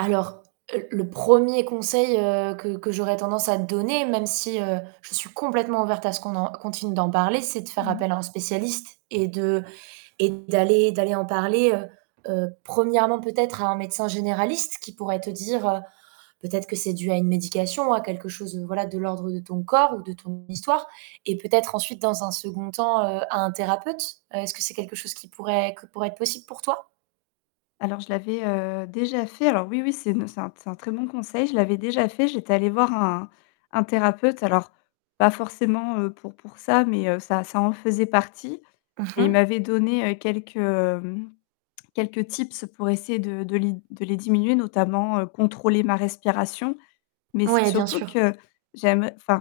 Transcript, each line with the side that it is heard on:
right: Alors, heu, le 1er conseil, heu, que que j'aurais tendance à donner, même si, heu, je suis complètement ouverte à ce qu'on en continue d'en parler, c'est de faire
left: Mmh mh.
right: appel à un spécialiste et de et d'aller d'aller en parler, heu, heu, 1° peut-être à un médecin généraliste qui pourrait te dire, peut-être, que c'est dû à une médication, à quelque chose, voilà, de l'ordre de ton corps ou de ton histoire et peut-être ensuite dans un 2nd temps, heu, à un thérapeute. Heu, est-ce que c'est quelque chose qui pourrait que pourrait être possible pour toi?
left: Alors je l'avais, heu, déjà fait. Alors oui, oui, c'est une c'est un c'est un très bon conseil. Je l'avais déjà fait, j'étais allée voir un un thérapeute. Alors pas forcément, heu, pour pour ça, mais heu, ça ça en faisait partie.
right: Mmh
left: Et il
right: mh.
left: m'avait donné, heu, quelques, hem, quelques tips pour essayer de de les de les diminuer notamment, heu, contrôler ma respiration. Mais c'est
right: Ouais, bien
left: surtout
right: sûr.
left: que j'aime enfin